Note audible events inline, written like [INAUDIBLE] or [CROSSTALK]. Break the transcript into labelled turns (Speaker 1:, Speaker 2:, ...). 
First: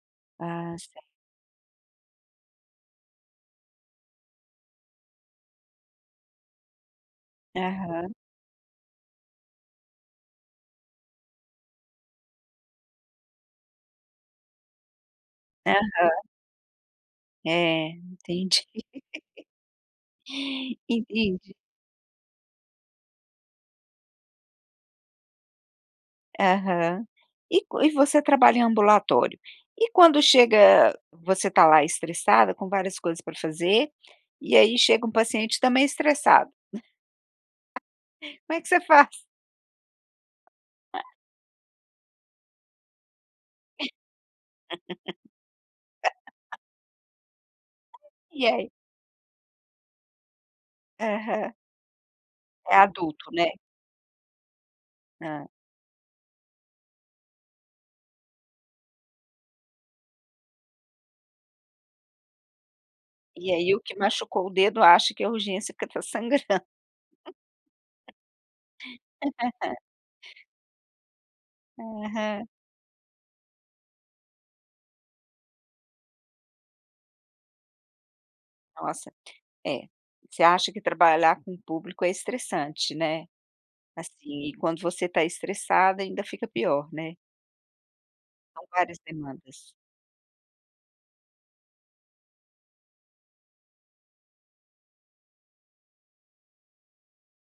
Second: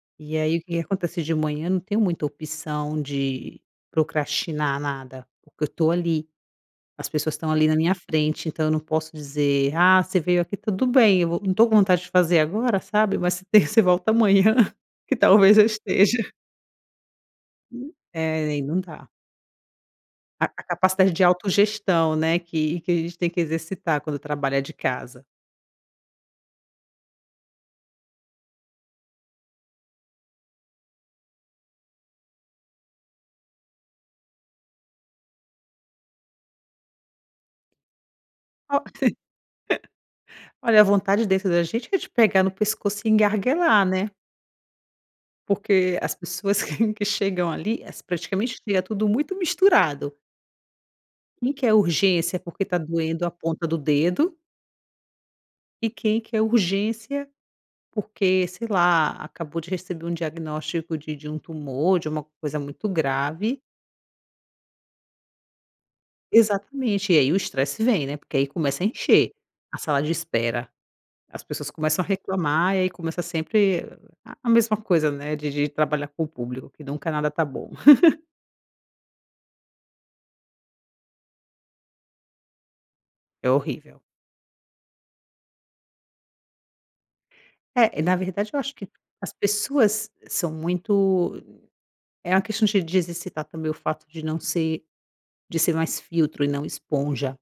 Speaker 1: E aí o que
Speaker 2: Ah,
Speaker 1: que
Speaker 2: certo.
Speaker 1: acontece: de manhã não tenho muita opção de procrastinar nada, porque eu estou ali, as pessoas estão ali na minha
Speaker 2: Aham.
Speaker 1: frente, então eu não posso dizer: "Ah, você veio aqui, tudo bem, eu vou não estou com vontade de fazer agora, sabe. Mas se tem você volta amanhã, que talvez eu esteja".
Speaker 2: Aham. Eh,
Speaker 1: É,
Speaker 2: entendi.
Speaker 1: ai não dá.
Speaker 2: [LAUGHS]
Speaker 1: A a capacidade de
Speaker 2: Entendi.
Speaker 1: autogestão, né, que que a gente tem que exercitar quando trabalha de casa.
Speaker 2: Aham. E c e você trabalha em ambulatório. E quando chega você está lá estressada, com várias coisas pra fazer, e aí chega um paciente também estressado. [LAUGHS] Como é que
Speaker 1: Ó,
Speaker 2: você faz?
Speaker 1: [LAUGHS] Olha a
Speaker 2: [CHUCKLES]
Speaker 1: vontade dentro da gente é de pegar no pescoço e engarguelar, né. Porque as
Speaker 2: [LAUGHS]
Speaker 1: pessoas que [CHUCKLES] que chegam ali, es
Speaker 2: E
Speaker 1: praticamente
Speaker 2: aí?
Speaker 1: é tudo muito misturado. Quem
Speaker 2: Aham.
Speaker 1: quer urgência porque
Speaker 2: É
Speaker 1: está doendo a
Speaker 2: adulto, né?
Speaker 1: ponta do dedo
Speaker 2: Hã.
Speaker 1: e quem quer urgência porque, sei lá, acabou de receber um diagnóstico de de um tumor, de uma coisa muito
Speaker 2: E
Speaker 1: grave.
Speaker 2: aí o que machucou o dedo acha que é urgência porque está sangrando.
Speaker 1: Exatamente. E aí o estresse vem,
Speaker 2: [LAUGHS]
Speaker 1: né, porque aí começa a encher, a
Speaker 2: [LAUGHS]
Speaker 1: sala de espera, as pessoas começam a
Speaker 2: Aham.
Speaker 1: reclamar, e aí começa sempre a mesma coisa, né, de de trabalhar com o público, que nunca nada está bom. [CHUCKLES]
Speaker 2: Nossa, é. Você acha que trabalhar com o público é estressante, né?
Speaker 1: É horrível.
Speaker 2: Assim, e quando você está estressada ainda fica pior, né.
Speaker 1: É, na verdade eu
Speaker 2: São
Speaker 1: acho que
Speaker 2: várias
Speaker 1: as
Speaker 2: demandas.
Speaker 1: pessoas são muito é uma questão de de exercitar também o fato de não ser de ser mais filtro e não esponja.